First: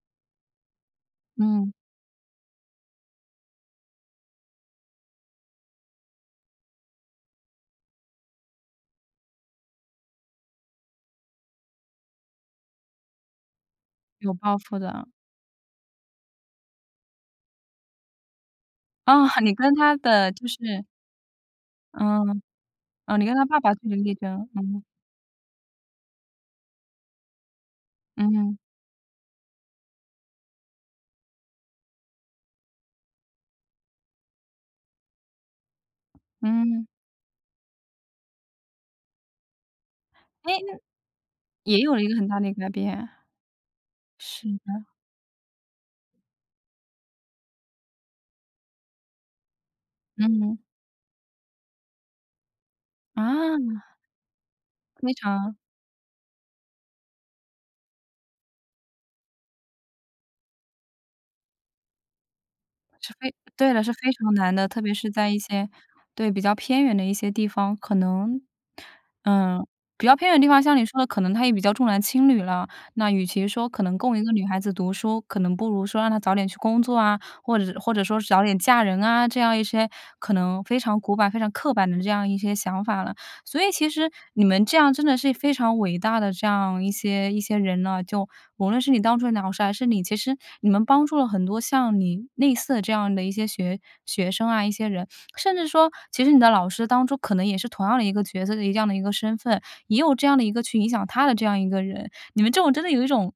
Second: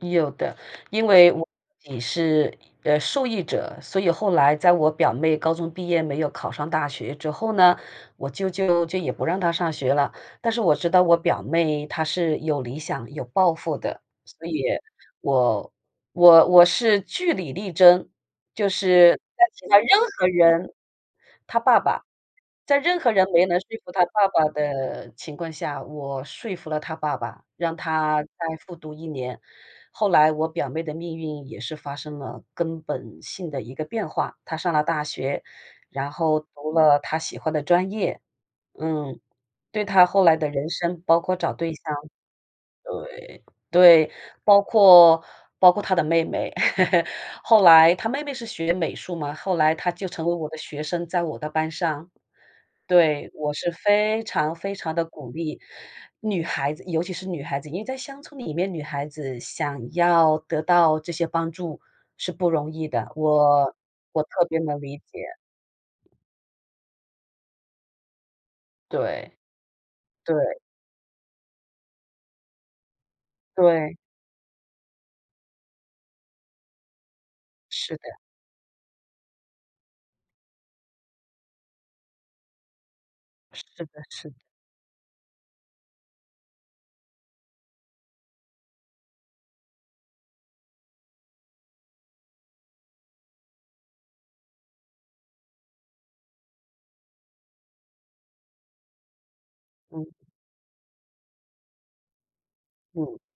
有的，因为我嗯。自己是，呃，受益者，所以后来在我表妹高中毕业没有考上大学之后呢，我舅舅就也不让她上学了。但是我知道我表妹她是有理想、有抱负的，有所抱以负的。我我我是据理力争，就是啊，在你其跟他任她何的就人是她爸爸嗯，在任何啊，你人跟她没爸能说爸据服理她力爸爸争，嗯。的情况下，我说服了她爸爸，让她嗯再哼。复读1年。后来我表妹的命运也是发生了根本性的一个变化，她上了大学，然后读嗯。了她喜欢的专业，嗯，对她后来的哎，人那生包括找对也象有了一个很大的改变，对，对，是包的。括包括她的妹妹，后来她妹妹是学美术嘛，后来她就成了嗯我的哼。学生，在我的班上。对，我是啊。非常非常地非鼓常。励女孩子，尤其是女孩子，因为在乡村里面，女孩子想要得到这些帮助是不容易的，是非对我了，是非我常特难别的，能特别理是在解。一些对，比较偏远的一些地方可能对，嗯，比较偏远的地对。方像你说的，可能他也比较重男轻女了。那与其说可对。能供一个女孩子读书，可能不如说让她早点去工作啊，或者或是者的。说早点嫁人啊，这样一些可能非常古板、非常刻板的这样一些想法了。所是以其的实是的。你们这样真的是非常伟大的这样一些一些人呢，就无论是你当初的老师还是你，其实你们帮助了很多像你类似的这样的一些学学生啊，一些人。甚至说，其实你的老师当初可能也是同样的一个角色，一样的一个身份，也嗯。有这样的一个去影响她的这样的一个人，你们这种真的有一嗯。种，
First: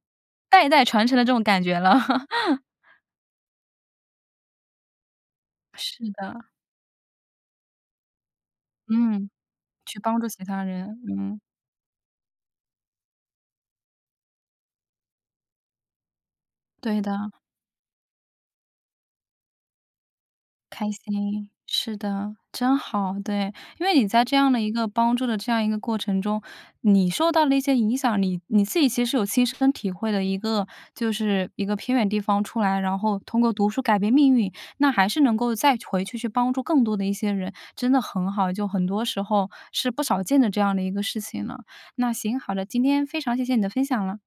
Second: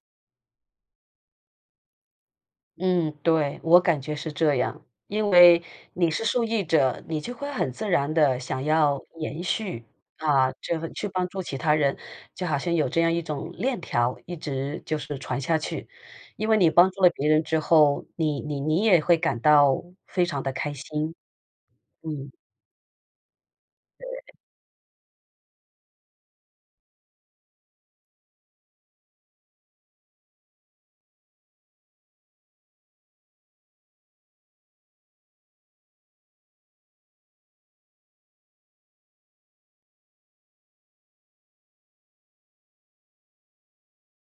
代代传承的这种感觉了。嗯，对，我感觉是这样，因为是你是受的。益者，你就会很自然地想要嗯，延续，去帮助其啊，他这人，去帮嗯。助其他人，就好像有这样一种链条，一直就是传下去。因为你帮对助了别的。人之后，你你你也会感到非常地开开心。心，是嗯。的，真好，对。因为你在这对。样的一个帮助的这样一个过程中，你受到了一些影响，你你自己其实有亲身体会的一个就是一个偏远地方出来，然后通过读书改变命运，那还是能够再回去，去帮助更多的一些人，真的很好，就很多时候是不少见的这样的一个事情了。那行，好了，今天非常谢谢你的分享了。